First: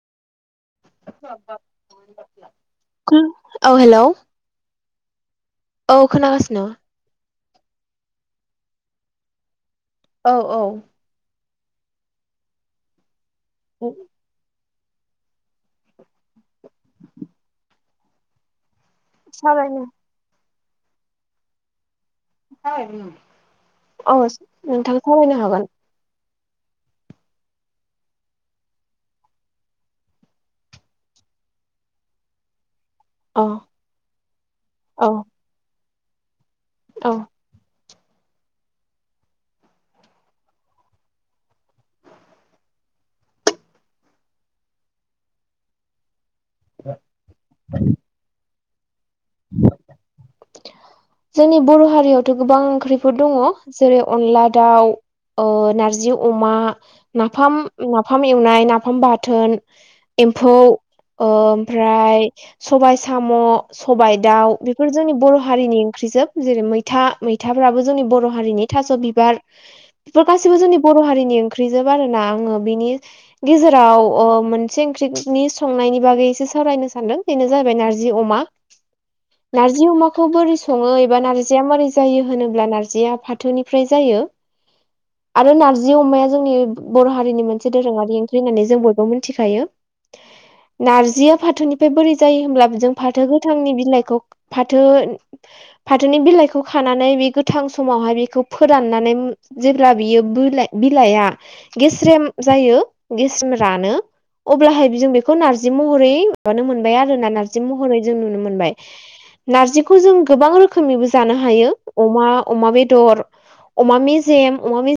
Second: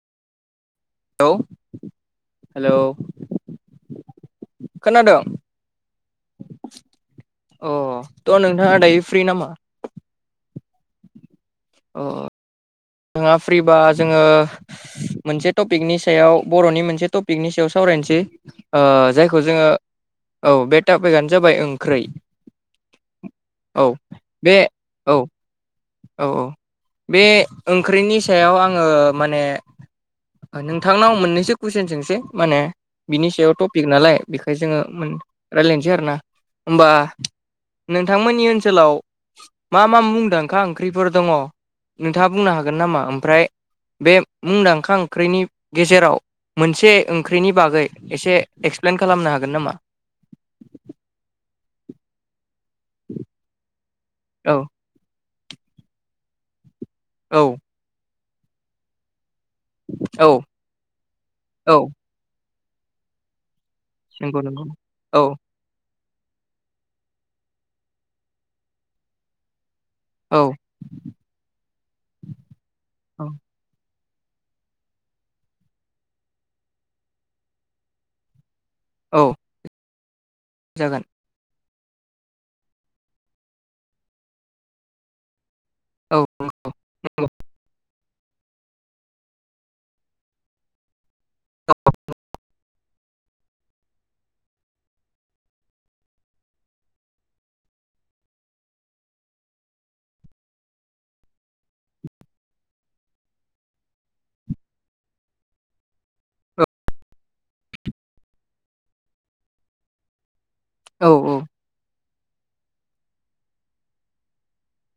औ hello hello खोनादों औ खोनागासिनो अ थ' नोंथाङा दायो फ्रि नामा औ औ जोंहा फ्रिबा जोङो मोनसे टपिकनि सायाव बर'नि मोनसे टपिकनि सायाव सावरायनोसै ओ जायखौ जोङो सावरायनो औ बे टापिकआनो जाबाय ओंख्रै औ बे नोंथां औ खावायनो हागोन औ औ बे ओंख्रिनि सायाव आङो माने नोंथांनाव मोननैसो कुइसन सोंसै माने बिनि औ सायाव टपिक नालाय बेखाय जोङो औ मोन राय्लायनोसै आरो ना होनोमबा औ नोंथांमोननि ओनसोलाव मा मा मुंदांखा ओंख्रिफोर दङ नोंथाङा बुंनो हागोन नामा ओमफ्राय बे मुंदांखा ओंख्रिनि गेजेराव मोनसे ओंख्रिनि बागै एसे एक्सप्लेन खालामनो हागोन नामा जोंनि बर' हारियावथ' गोबां ओंख्रिफोर दङ जेरै अनला औ दाउ नारजि अमा औ नाफाम नाफाम एवनाय नाफाम बाथोन औ एम्फौ औ ओमफ्राय सबाइ साम' सबाय नंगौ दाउ नंगौ बेफोर जोंनि औ बर' हा बर' हारिनि ओंख्रिजोब जेरै मैथा मैथाफ्राबो जोंनि बर' हारिनि थास' बिबार बेफोर औ गासिबो जोंनि बर' हारिनि ओंख्रिजोब आरो ना आङो बिनि औ गेजेराव मोनसे ओंख्रिनि संनायनि बागैसो सावरायनो सानदों बेनो जाहैबाय नारजि अमा औ नारजि अमाखौ बोरै सङो जागोन एबा नारजिया मोरै होनोब्ला नारजिया फाथोनिफ्राय जायो आरो नार जि औ अमाया जोंनि बर' हारिनि मोनसे दोरोङारि ओंख्रि होननानै जों बयबो मिथिखायो नारजिया फाथोनिफ्राय बोरै जायो होनब्ला बिजों फाथो गोथांनि बिलाइखौ फाथो फाथोनि बिलाइखौ खानानै बे गोथां समावहाय बेखौ फोराननानै जेब्ला बियो बिला बिलाइआ गेस्रेम जायो गेस्रेम रानो अब्लाहाय जों बेखौ नार्जि महरै माबानो मोनबाय आरो ना नार्जि महरै जों नुनो मोनबाय नारजिखौ जों गोबां रोखोमनिबो औ जानो औ हायो अमा अमा बेदर अमा मेजेम अमा मि